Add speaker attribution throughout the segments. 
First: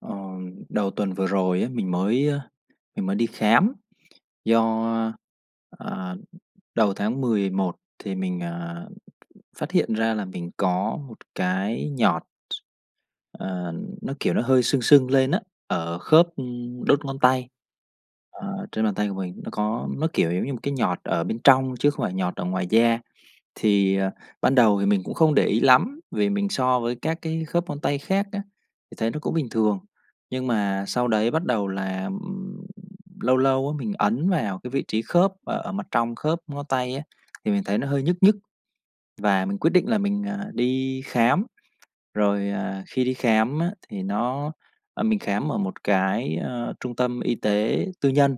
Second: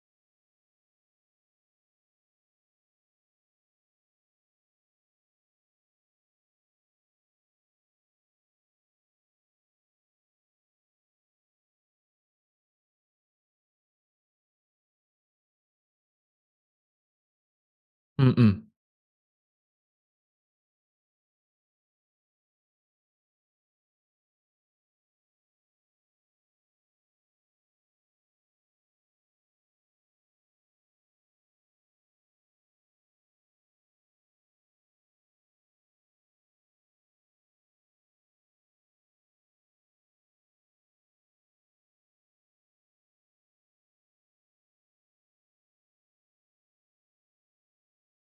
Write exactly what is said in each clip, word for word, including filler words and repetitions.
Speaker 1: Ờ, đầu tuần vừa rồi á, mình mới mình mới đi khám do, ờ, đầu tháng mười một thì mình, à, phát hiện ra là mình có một cái nhọt. Ờ, nó, kiểu, nó hơi sưng sưng lên á ở khớp, ừm, đốt ngón tay,
Speaker 2: Ừm, ừm.
Speaker 1: ờ, trên bàn tay của mình nó có, nó, kiểu, giống như một cái nhọt ở bên trong chứ không phải nhọt ở ngoài da. Thì, ờ, ban đầu thì mình cũng không để ý lắm, vì mình so với các cái khớp ngón tay khác á thì thấy nó cũng bình thường, nhưng mà sau đấy bắt đầu là, ừm, lâu lâu á mình ấn vào cái vị trí khớp ở mặt trong khớp ngón tay á, thì mình thấy nó hơi nhức nhức và mình quyết định là mình, à, đi khám. Rồi, à, khi đi khám á thì nó, ờ, mình khám ở một cái, ờ, trung tâm y tế tư nhân.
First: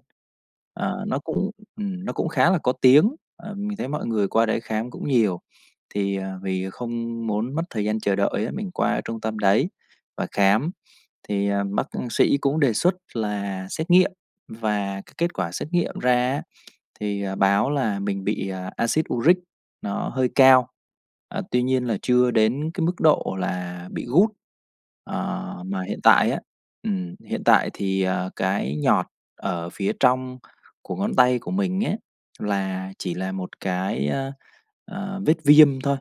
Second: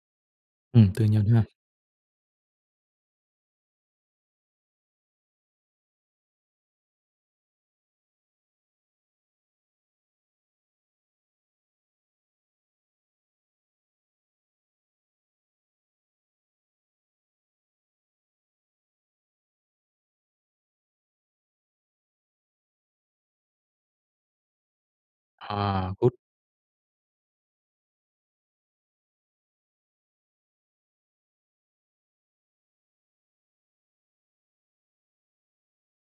Speaker 2: Ừm, tư
Speaker 1: Ờ, nó
Speaker 2: nhân ha?
Speaker 1: cũng, ừm, nó cũng khá là có tiếng, ờ, mình thấy mọi người qua đấy khám cũng nhiều. Thì, à, vì không muốn mất thời gian chờ đợi á, mình qua trung tâm đấy và khám thì, à, bác cũng sĩ cũng đề xuất là xét nghiệm và cái kết quả xét nghiệm ra á, thì, à, báo là mình bị Axid uric nó hơi cao, ờ, tuy nhiên là chưa đến cái mức độ là bị gút. Ờ, mà
Speaker 2: À,
Speaker 1: hiện
Speaker 2: gút.
Speaker 1: tại á, ừm, hiện tại thì, ờ, cái nhọt ở phía trong của ngón tay của mình ấy, là chỉ là một cái, ờ, vết viêm thôi,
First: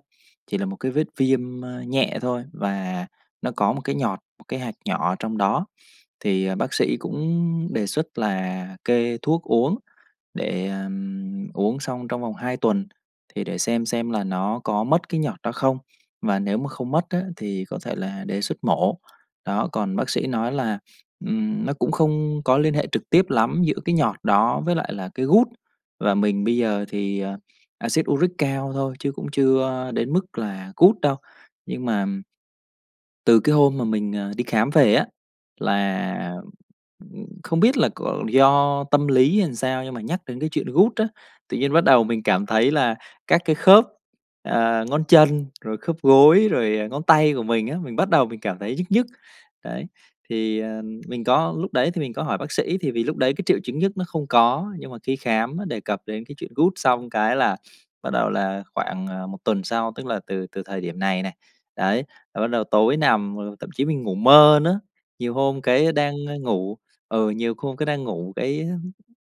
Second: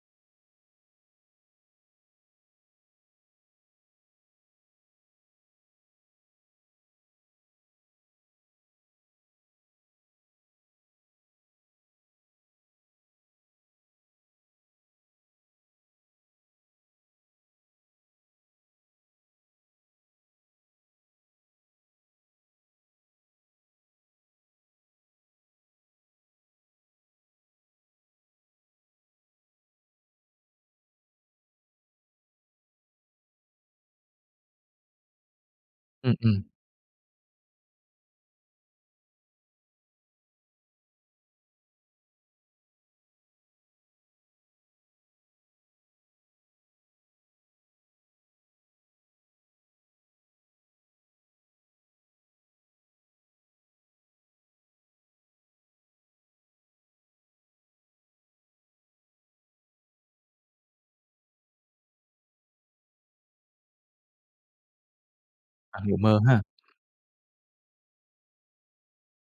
Speaker 1: chỉ là một cái vết viêm, ờ, nhẹ thôi, và nó có một cái nhọt, một cái hạt nhỏ ở trong đó. Thì, ờ, bác sĩ cũng đề xuất là kê thuốc uống để, ờm, uống xong trong vòng hai tuần, thì để xem xem là nó có mất cái nhọt đó không, mà nếu mà không mất á thì có thể là để xuất mổ. Đó, còn bác sĩ nói là, ừm, nó cũng không có liên hệ trực tiếp lắm giữa cái nhọt đó với lại là cái gút và mình bây giờ thì, ờ, Axit uric cao thôi chứ cũng chưa đến mức là gút đâu. Nhưng mà từ cái hôm mà mình, ờ, đi khám về á,
Speaker 2: Ừm,
Speaker 1: là,
Speaker 2: ừm.
Speaker 1: ừm, không biết là có do tâm lý hay làm sao nhưng mà nhắc đến cái chuyện gút á, tự nhiên bắt đầu mình cảm thấy là các cái khớp, à, ngón chân, rồi khớp gối, rồi, à, ngón tay của mình á, mình bắt đầu mình cảm thấy nhức nhức. Đấy, thì, à, mình có lúc đấy thì mình có hỏi bác sĩ thì vì lúc đấy cái triệu chứng nhức nó không có, nhưng mà khi khám nó đề cập đến cái chuyện gút xong cái là bắt đầu là khoảng, à, một tuần sau, tức là từ từ thời điểm này này, đấy, là bắt đầu tối nằm mà thậm chí mình ngủ mơ nữa. Nhiều hôm
Speaker 2: Bạn
Speaker 1: cái
Speaker 2: ngủ
Speaker 1: đang,
Speaker 2: mơ
Speaker 1: a,
Speaker 2: ha!
Speaker 1: ngủ, ừ, nhiều hôm cái đang ngủ cái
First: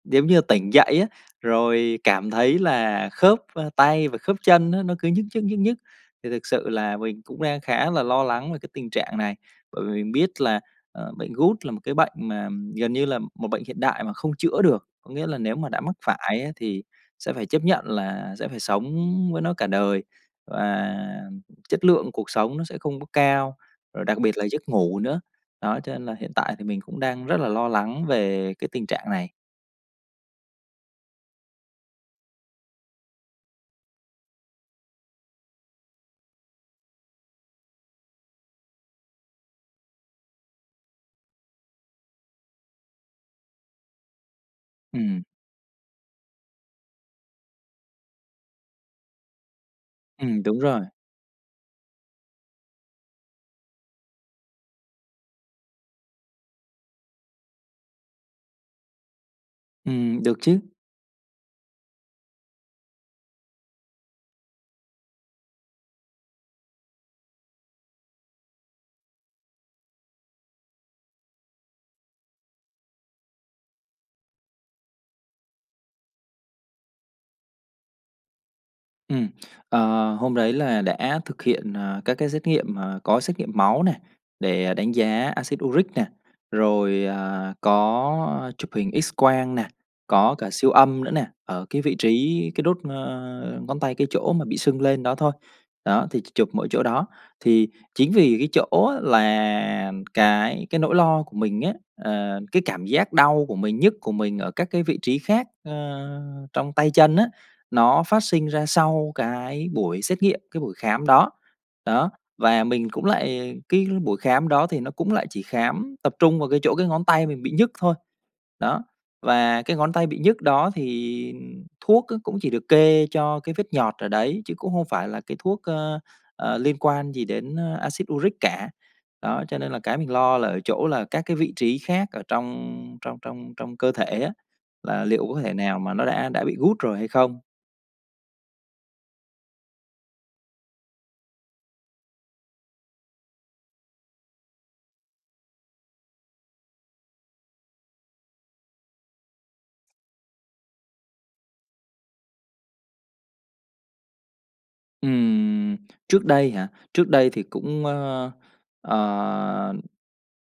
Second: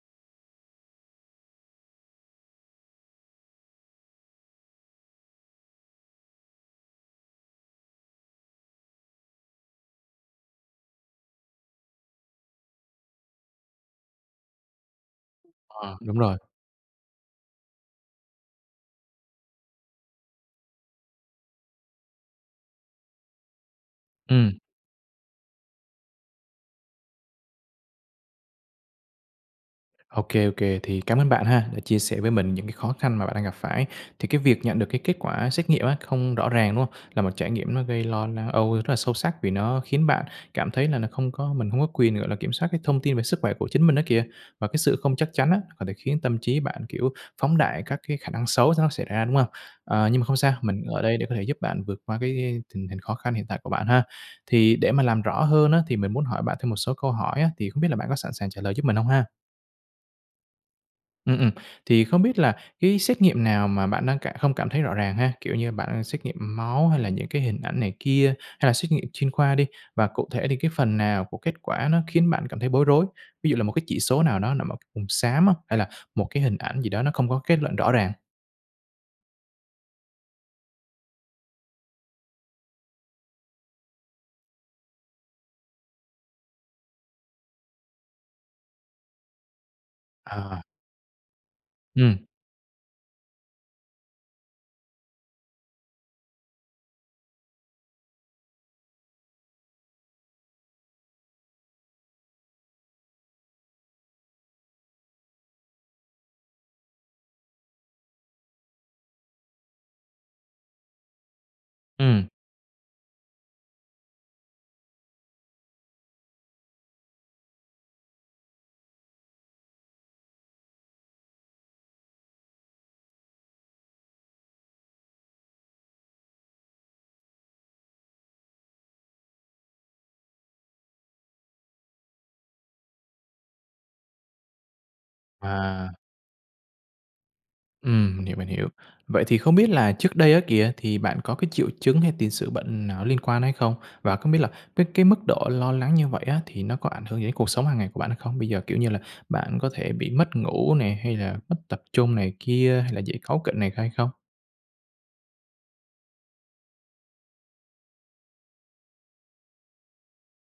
Speaker 1: giống như là tỉnh dậy á, rồi cảm thấy là khớp, ơ, tay và khớp chân á nó cứ nhức nhức, nhức nhức, thì thực sự là mình cũng đang khá là lo lắng về cái tình trạng này. Bởi vì mình biết là, ờ, bệnh gút là một cái bệnh mà gần như là một bệnh hiện đại mà không chữa được, có nghĩa là nếu mà đã
Speaker 2: À,
Speaker 1: mắc
Speaker 2: đúng rồi.
Speaker 1: phải á thì sẽ phải chấp nhận là sẽ phải sống với nó cả đời và chất lượng cuộc sống nó sẽ không có cao, rồi đặc biệt là
Speaker 2: Ừm.
Speaker 1: giấc ngủ nữa. Đó cho nên là hiện tại thì mình cũng đang rất là lo lắng về cái tình trạng này.
Speaker 2: Ô kê, ô kê, thì cảm ơn bạn ha, đã chia sẻ với mình những cái khó khăn mà bạn đang gặp phải. Thì cái việc nhận được cái kết quả xét nghiệm á không rõ ràng, đúng hông? Là một trải nghiệm nó gây lo na âu rất là sâu sắc vì nó khiến bạn cảm thấy là nó không có mình hông có quyền, gọi là, kiểm soát cái thông tin về sức khỏe của chính mình đó kìa. Và cái sự
Speaker 1: Ừ.
Speaker 2: không chắc chắn á, có thể khiến tâm trí bạn, kiểu, phóng đại các cái khả năng xấu nó xảy ra, đúng hông? Ờ, nhưng mà
Speaker 1: Ừ,
Speaker 2: không sao,
Speaker 1: đúng
Speaker 2: mình
Speaker 1: rồi.
Speaker 2: ở đây để có thể giúp bạn vượt qua cái tình hình khó khăn hiện tại của bạn ha. Thì để mà làm rõ hơn á thì mình muốn hỏi bạn thêm một số câu hỏi á, thì không biết là bạn có sẵn sàng trả lời giúp mình hông ha?
Speaker 1: Ừm, được chứ.
Speaker 2: Ừm, ừm. Thì không biết là cái xét nghiệm nào mà bạn đang cả hông cảm thấy rõ ràng ha? Kiểu như, bạn đang xét nghiệm máu hay là những cái hình ảnh này kia hay là xét nghiệm chuyên khoa đi, và cụ thể thì cái phần nào của kết quả nó khiến bạn cảm thấy bối rối? Ví dụ là một cái chỉ số nào đó nằm ở vùng xám á, hay là một cái hình ảnh gì đó nó không có kết luận rõ ràng?
Speaker 1: Ừm. Ờ, hôm đấy là đã thực hiện, à, các cái xét nghiệm, à, có xét nghiệm máu nè, để đánh giá acid uric nè, rồi, à, có chụp hình X-quang nè, có cả
Speaker 2: À.
Speaker 1: siêu âm nữa nè, ở cái vị
Speaker 2: Ừm.
Speaker 1: trí cái đốt, a, ngón tay, cái chỗ mà bị sưng lên đó thôi. Đó, thì chỉ chụp mỗi chỗ đó. Thì chính vì cái chỗ á là cái cái nỗi lo của mình á, ờ, cái cảm giác đau của mình, nhức của mình ở các cái vị trí khác, a, trong tay chân á, nó phát sinh ra sau cái buổi xét nghiệm, cái buổi khám đó, đó.
Speaker 2: Ừm.
Speaker 1: Và mình cũng lại cái buổi khám đó thì nó cũng lại chỉ khám tập trung vào cái chỗ cái ngón tay mình bị nhức thôi. Đó, và cái ngón tay bị nhức đó thì thuốc á cũng chỉ được kê cho cái vết nhọt ở đấy, chứ cũng hông phải là cái thuốc, a, à, liên quan gì đến acid uric cả. Đó, cho nên là cái mình lo là ở chỗ là các cái vị trí khác ở trong trong trong trong cơ thể á, là liệu có thể nào mà
Speaker 2: À.
Speaker 1: nó đã đã bị gút rồi hay không?
Speaker 2: Ừm, mình hiểu, mình hiểu. Vậy thì không biết là trước đây á kìa thì bạn có cái triệu chứng hay tiền sử bệnh nào nó liên quan hay không? Và không biết là với cái mức độ lo lắng như vậy á thì nó có ảnh hưởng gì đến cuộc sống hằng ngày của bạn hay không? Bây giờ, kiểu như là, bạn có thể bị mất ngủ nè, hay là mất tập trung này kia hay là dễ cáu kỉnh này hay không?
Speaker 1: Ừm, trước đây hả? Trước đây thì cũng, ơ, ờ,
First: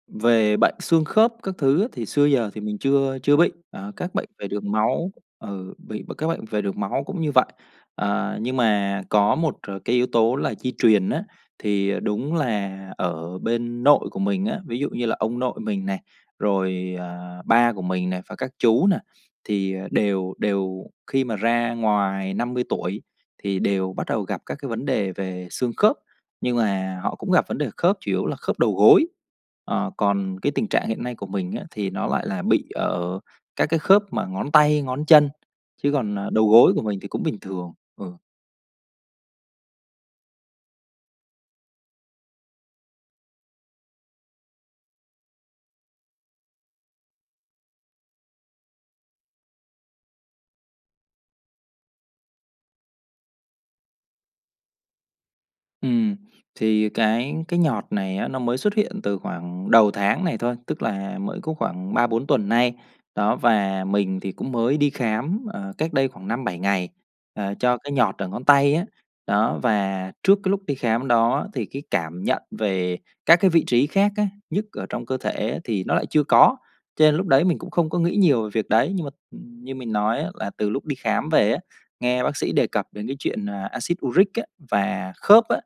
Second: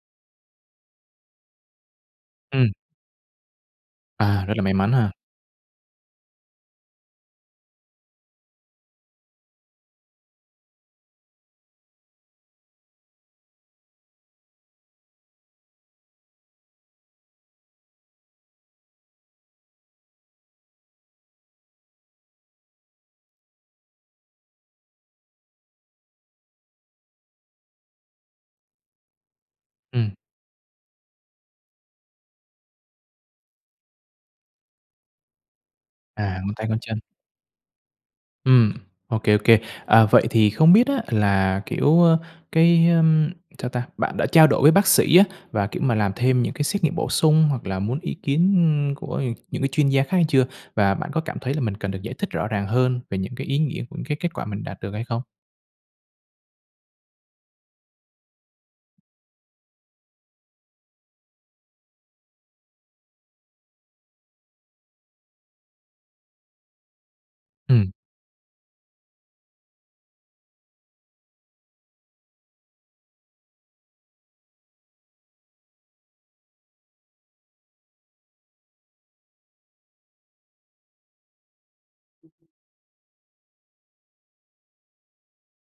Speaker 1: về bệnh xương khớp các thứ á, thì xưa giờ thì
Speaker 2: Ừm.
Speaker 1: mình chưa chưa bị, ờ, các bệnh
Speaker 2: À,
Speaker 1: về
Speaker 2: rất là
Speaker 1: đường
Speaker 2: may mắn ha.
Speaker 1: máu ừ, bị b các bệnh về đường máu cũng như vậy. À, nhưng mà có một c cái yếu tố là di truyền á, thì, ờ, đúng là ở bên nội của mình á, ví dụ như là ông nội mình này, rồi, ờ, ba của mình này, và các chú này thì, ờ, đều đều khi mà ra ngoài năm mươi tuổi, thì đều bắt đầu gặp các cái vấn đề về xương khớp, nhưng mà họ cũng gặp vấn đề khớp, chủ yếu là khớp đầu gối. Ờ,
Speaker 2: Ừm.
Speaker 1: còn cái tình trạng hiện nay của mình á thì nó lại là bị ở các cái khớp mà ngón tay, ngón chân, chứ còn, ờ,
Speaker 2: À,
Speaker 1: đầu
Speaker 2: ngón tay,
Speaker 1: gối
Speaker 2: ngón
Speaker 1: của mình
Speaker 2: chân.
Speaker 1: thì cũng bình thường, ừ.
Speaker 2: Ừm, ô kê, ô kê. À, vậy thì không biết á là, kiểu, ơ, cái, ưm sao ta? Bạn đã trao đổi với bác sĩ á, và, kiểu mà, làm thêm những cái xét nghiệm bổ sung hoặc là muốn ý kiến của, ờ, những cái chuyên gia khác chưa? Và bạn có cảm thấy là mình cần được giải thích rõ ràng hơn về những cái ý nghĩa của cái kết quả mình đạt được hay không?
Speaker 1: Ừm, thì cái cái nhọt này á nó mới xuất hiện từ khoảng đầu tháng này thôi, tức là mới có khoảng ba bốn tuần nay, đó. Và mình thì cũng mới đi khám, ờ, cách đây khoảng năm bảy ngày, ờ, cho
Speaker 2: Ừm.
Speaker 1: cái nhọt ở ngón tay á. Đó, và trước cái lúc đi khám đó thì cái cảm nhận về các cái vị trí khác á, nhức ở trong cơ thể thì nó lại chưa có, cho nên lúc đấy mình cũng không có nghĩ nhiều về việc đấy. Nhưng mà, ừm, như mình nói á là từ lúc đi khám về á, nghe bác sĩ đề cập đến cái chuyện, à, acid uric á và khớp á,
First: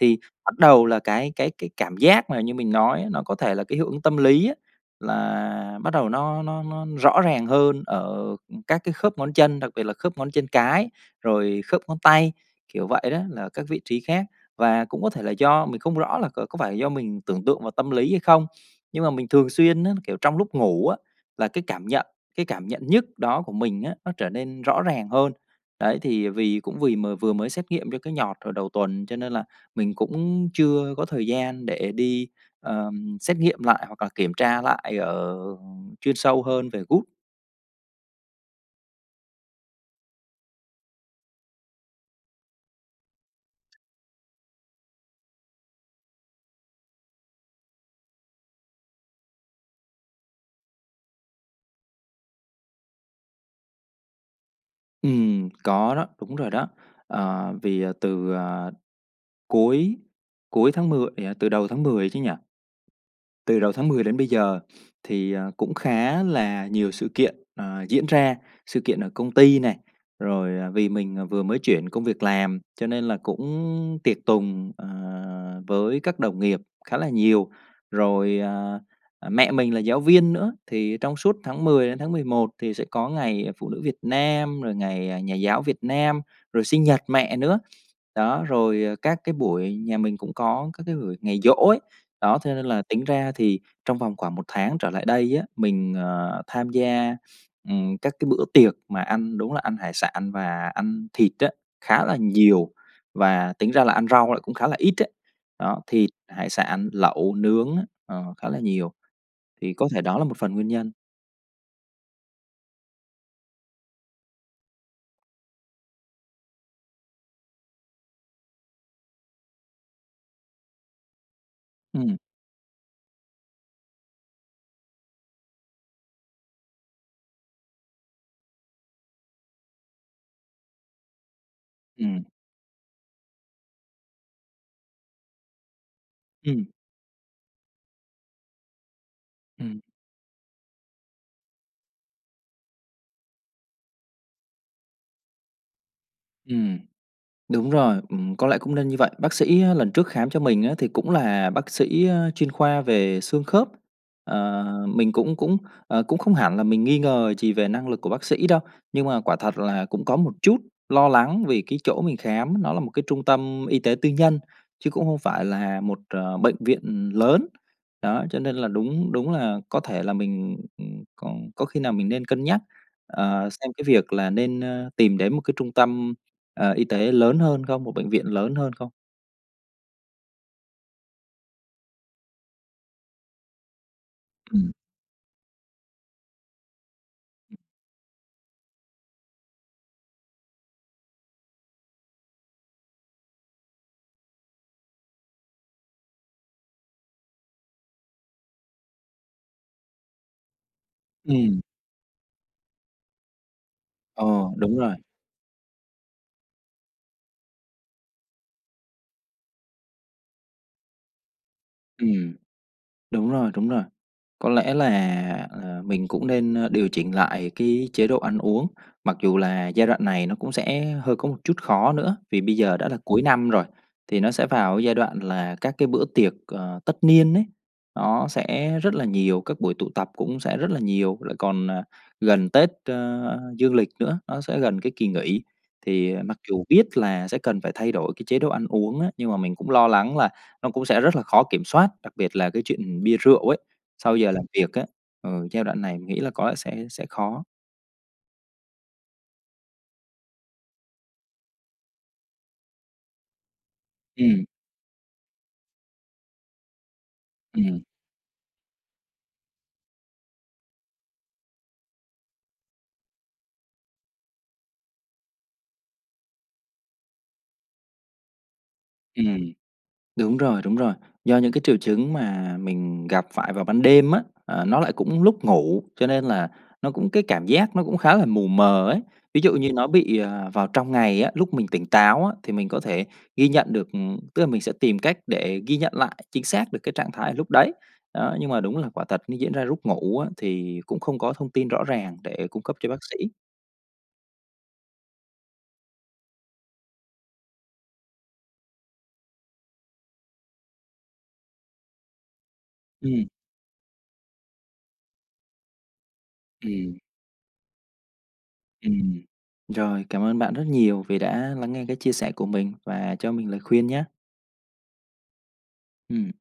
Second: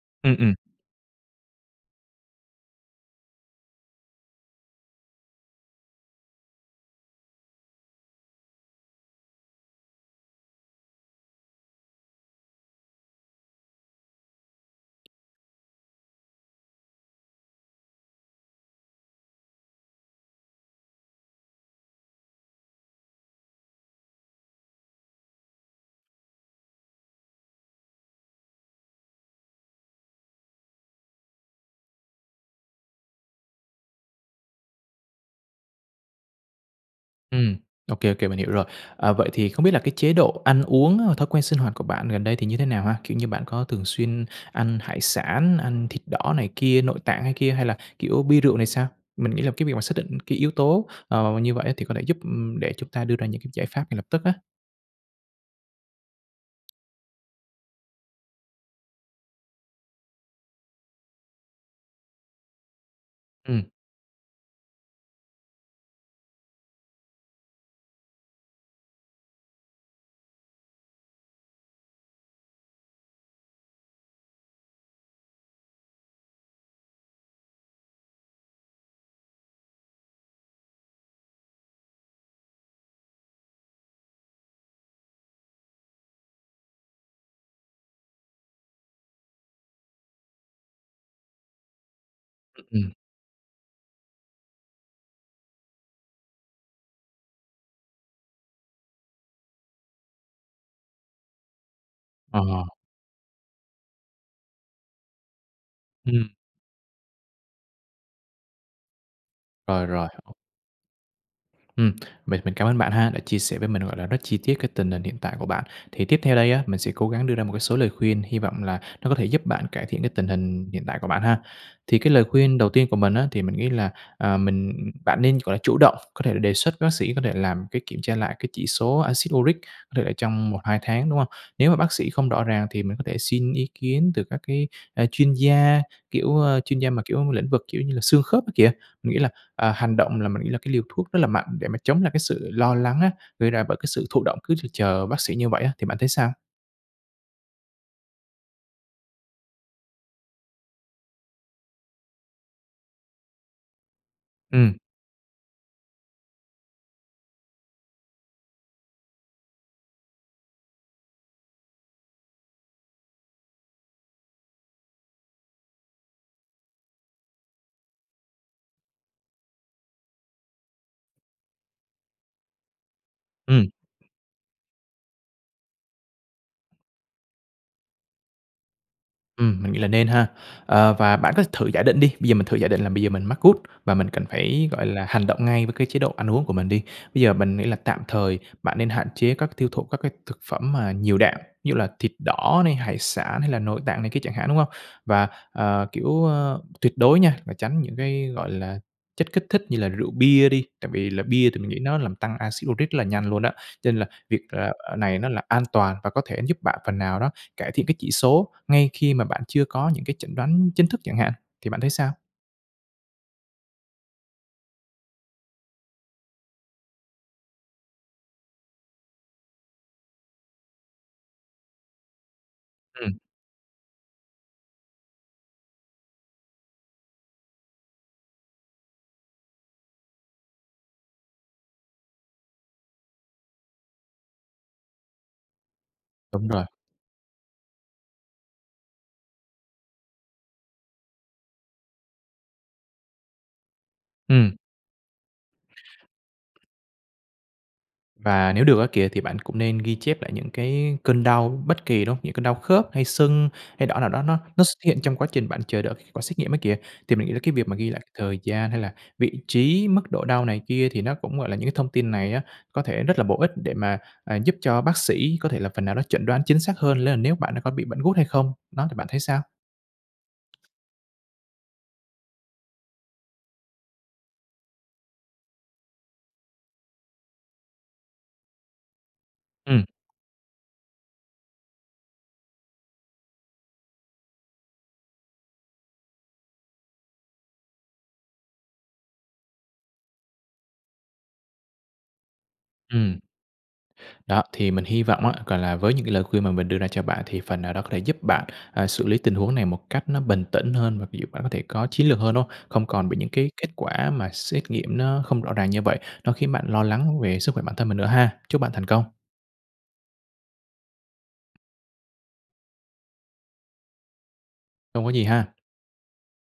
Speaker 1: thì
Speaker 2: Ừm, ừm.
Speaker 1: bắt đầu là cái cái cái cảm giác mà như mình nói, nó có thể là cái hiệu ứng tâm lý á, là bắt đầu nó nó nó rõ ràng hơn ở các cái khớp ngón chân, đặc biệt là khớp ngón chân cái, rồi khớp ngón tay, kiểu vậy đó, là các vị trí khác. Và cũng có thể là do mình không rõ là c có phải là do mình tưởng tượng và tâm lý hay không, nhưng mà mình thường xuyên á, kiểu, trong lúc ngủ á, là cái cảm nhận cái cảm nhận nhức đó của mình á, nó trở nên rõ ràng hơn. Đấy, thì vì cũng vì m vừa mới xét nghiệm cho cái nhọt hồi đầu tuần cho nên là mình cũng chưa có thời gian để đi, ờ, xét nghiệm lại hoặc là kiểm tra lại ở, ừm chuyên sâu hơn về gout.
Speaker 2: Ừm, ô kê, ô kê, mình hiểu rồi. À, vậy thì không biết là cái chế độ ăn uống hồi thói quen sinh hoạt của bạn gần đây thì như thế nào ha? Kiểu như, bạn có thường xuyên ăn hải sản, ăn thịt đỏ này kia, nội tạng hay kia hay là, kiểu, bia rượu này sao? Mình nghĩ là cái việc mà xác định cái yếu tố, ờ, mà như vậy thì có thể giúp, ừm, để chúng ta đưa ra những cái giải pháp ngay lập tức á.
Speaker 1: Ừm, có đó, đúng rồi đó. Ờ, vì từ, à, cuối cuối tháng mười, ờ, từ đầu tháng mười chứ nhỉ? Từ
Speaker 2: Ừm.
Speaker 1: đầu tháng mười đến bây giờ thì, ờ, cũng khá là nhiều sự kiện, ờ, diễn ra, sự kiện ở công ty này, rồi, à, vì mình vừa mới chuyển công việc làm, cho nên là cũng tiệc tùng, ờ, với các đồng nghiệp khá là nhiều. Rồi, à, mẹ mình là giáo viên nữa thì trong suốt tháng mười đến tháng mười một thì sẽ có ngày phụ nữ Việt Nam, rồi ngày, à, nhà giáo Việt Nam, rồi sinh nhật mẹ nữa. Đó, rồi, à, các cái buổi nhà mình cũng có các cái buổi ngày giỗ ấy, đó, cho nên là
Speaker 2: Ừm.
Speaker 1: tính ra thì trong vòng khoảng một tháng trở lại đây á, mình, ờ, tham gia, ừm, các cái bữa tiệc mà ăn đúng là ăn hải sản và ăn thịt á, khá là
Speaker 2: Ờ hờ.
Speaker 1: nhiều, và tính ra là ăn rau lại cũng khá là ít đó. Đó, thịt,
Speaker 2: Ừm.
Speaker 1: hải sản, lẩu, nướng á, ờ, khá là nhiều, thì
Speaker 2: Rồi,
Speaker 1: có thể
Speaker 2: rôi.
Speaker 1: đó là một phần nguyên nhân.
Speaker 2: Ừm, mình mình cảm ơn bạn ha đã chia sẻ với mình, gọi là, rất chi tiết cái tình hình hiện tại của bạn, thì tiếp theo đây á, mình sẽ cố gắng đưa ra một cái số lời khuyên, hi vọng là nó có thể giúp bạn cải thiện cái tình hình hiện tại của bạn ha. Thì cái
Speaker 1: Ừm.
Speaker 2: lời khuyên đầu tiên của mình á, thì mình nghĩ là, à, mình bạn nên, gọi là, chủ động, có thể là, đề xuất với bác sĩ, có thể làm cái kiểm tra lại cái chỉ số axit uric, có thể là trong một hai tháng, đúng hông? Nếu mà bác sĩ
Speaker 1: Ừm.
Speaker 2: không rõ ràng thì mình có thể xin ý kiến từ các cái, a, chuyên gia, kiểu, a,
Speaker 1: Ừm.
Speaker 2: chuyên gia mà, kiểu, lĩnh vực, kiểu như là, xương khớp kia kìa. Mình nghĩ là, à,
Speaker 1: Ừm.
Speaker 2: hành động là mình nghĩ là cái liều thuốc rất là mạnh để mà chống lại cái sự lo lắng á, gây ra bởi cái sự thụ động, cứ chực chờ v bác sĩ như vậy á, thì bạn thấy sao?
Speaker 1: Ừm. Đúng rồi, ừm, có lẽ cũng nên như vậy. Bác sĩ á lần trước khám cho mình á thì cũng là bác sĩ, a, chuyên khoa về xương khớp. Ờ,
Speaker 2: Ừm.
Speaker 1: mình cũng cũng, ờ, cũng không hẳn là mình nghi ngờ gì về năng lực của bác sĩ đâu, nhưng mà quả thật là cũng có một chút lo lắng vì cái chỗ mình khám, nó là một cái trung tâm y tế tư nhân, chứ cũng không phải là một, à, bệnh viện lớn. Đó, cho nên là đúng đúng là có thể là mình, ừm, có có khi nào mình nên cân nhắc, à,
Speaker 2: Ừm.
Speaker 1: xem cái việc là nên, a, tìm đến một cái trung tâm, à, y tế lớn hơn không, một bệnh viện lớn hơn không?
Speaker 2: Ừm, mình nghĩ là nên ha. Ờ, và bạn có thử giả định đi, bây giờ mình thử giả định là bây giờ mình mắc gout và mình cần phải,
Speaker 1: Ừm.
Speaker 2: gọi là, hành động ngay với cái chế độ ăn uống của mình đi. Bây giờ mình nghĩ là tạm thời bạn nên hạn chế các tiêu thụ các cái thực phẩm mà nhiều đạm, ví dụ là thịt đỏ này, hải sản hay là nội tạng này kia chẳng hạn, đúng hông? Và, à, kiểu, a, tuyệt đối nha, là tránh những cái, gọi là, chất kích thích như là rượu bia đi, tại vì là bia thì
Speaker 1: Ừm.
Speaker 2: mình nghĩ nó làm tăng acid uric rất là nhanh luôn á, cho nên là
Speaker 1: Ờ,
Speaker 2: việc, à,
Speaker 1: đúng rồi.
Speaker 2: à, này nó là an toàn và có thể giúp bạn phần nào đó, cải thiện cái chỉ số ngay khi mà bạn chưa có những cái chẩn đoán chính thức chẳng hạn, thì bạn thấy sao?
Speaker 1: Ừm, đúng rồi, đúng rồi. Có lẽ là, à, mình cũng nên, a, điều chỉnh lại cái chế độ ăn uống, mặc dù là giai đoạn này nó cũng sẽ hơi có một chút khó nữa, vì bây giờ đã là
Speaker 2: Ừm.
Speaker 1: cuối năm rồi, thì nó sẽ vào cái giai đoạn là các cái bữa tiệc, ờ, tất niên ấy nó sẽ rất là nhiều, các buổi tụ tập cũng sẽ rất là nhiều, lại còn, à, gần Tết, ơ, dương lịch nữa, nó sẽ gần cái kỳ nghỉ. Thì, à, mặc
Speaker 2: Đúng rồi.
Speaker 1: dù biết là sẽ cần phải thay đổi cái chế độ ăn uống á, nhưng mà mình cũng lo lắng là nó cũng sẽ rất là khó kiểm soát, đặc biệt là cái chuyện bia rượu ấy, sau giờ làm
Speaker 2: Ừm.
Speaker 1: việc á, ờ, giai đoạn này mình nghĩ là có lẽ sẽ sẽ khó.
Speaker 2: Và nếu được á kìa, thì bạn cũng nên ghi chép lại những cái cơn đau bất kỳ, đúng hông? Những cơn đau khớp, hay sưng, hay đỏ nào đó nó
Speaker 1: Ừm.
Speaker 2: nó x hiện trong quá trình bạn chờ đợi kết quả xét nghiệm á kìa, thì mình nghĩ là cái việc mà
Speaker 1: Ừm.
Speaker 2: ghi lại thời gian hay là vị trí, mức độ đau này kia thì nó cũng, gọi là, những cái thông tin này á, có thể rất là bổ ích để mà, à, giúp cho bác sĩ có thể là phần nào nó chẩn đoán chính xác hơn, đó là nếu bạn đã có bị bệnh gút hay không. Đó, thì bạn thấy sao?
Speaker 1: Ừm. Đúng rồi, đúng rồi, do những cái triệu chứng mà mình gặp phải vào ban đêm á, à, nó lại cũng lúc ngủ, cho nên là nó cũng cái cảm giác nó cũng khá là mù mờ ấy. Ví dụ như
Speaker 2: Ừm.
Speaker 1: nó bị, à, vào trong ngày á, lúc mình tỉnh táo á, thì mình có thể ghi nhận được, ừm, tức là mình sẽ tìm cách để ghi nhận lại chính xác được cái trạng thái lúc đấy, đó, nhưng mà đúng là quả thật nó diễn ra lúc ngủ á, thì cũng không có thông tin rõ ràng để cung cấp cho bác
Speaker 2: Ừm.
Speaker 1: sĩ.
Speaker 2: Đó, thì mình hi vọng á, gọi là, với những cái lời khuyên mà mình đưa ra cho bạn thì phần nào đó có thể giúp bạn, à, xử lý tình huống này một cách nó bình tĩnh hơn, và ví dụ bạn có thể có chiến lược hơn, đúng hông? Không còn bị
Speaker 1: Ừm.
Speaker 2: những cái kết quả mà xét nghiệm nó không rõ ràng như vậy, nó khiến bạn lo
Speaker 1: Ừm.
Speaker 2: lắng về sức khỏe bản thân mình nữa ha. Chúc bạn thành công.
Speaker 1: Ừm. Rồi, cảm ơn bạn rất nhiều vì đã lắng nghe cái chia sẻ của mình và cho mình lời khuyên nhá.
Speaker 2: Không có gì ha.
Speaker 1: Ừm.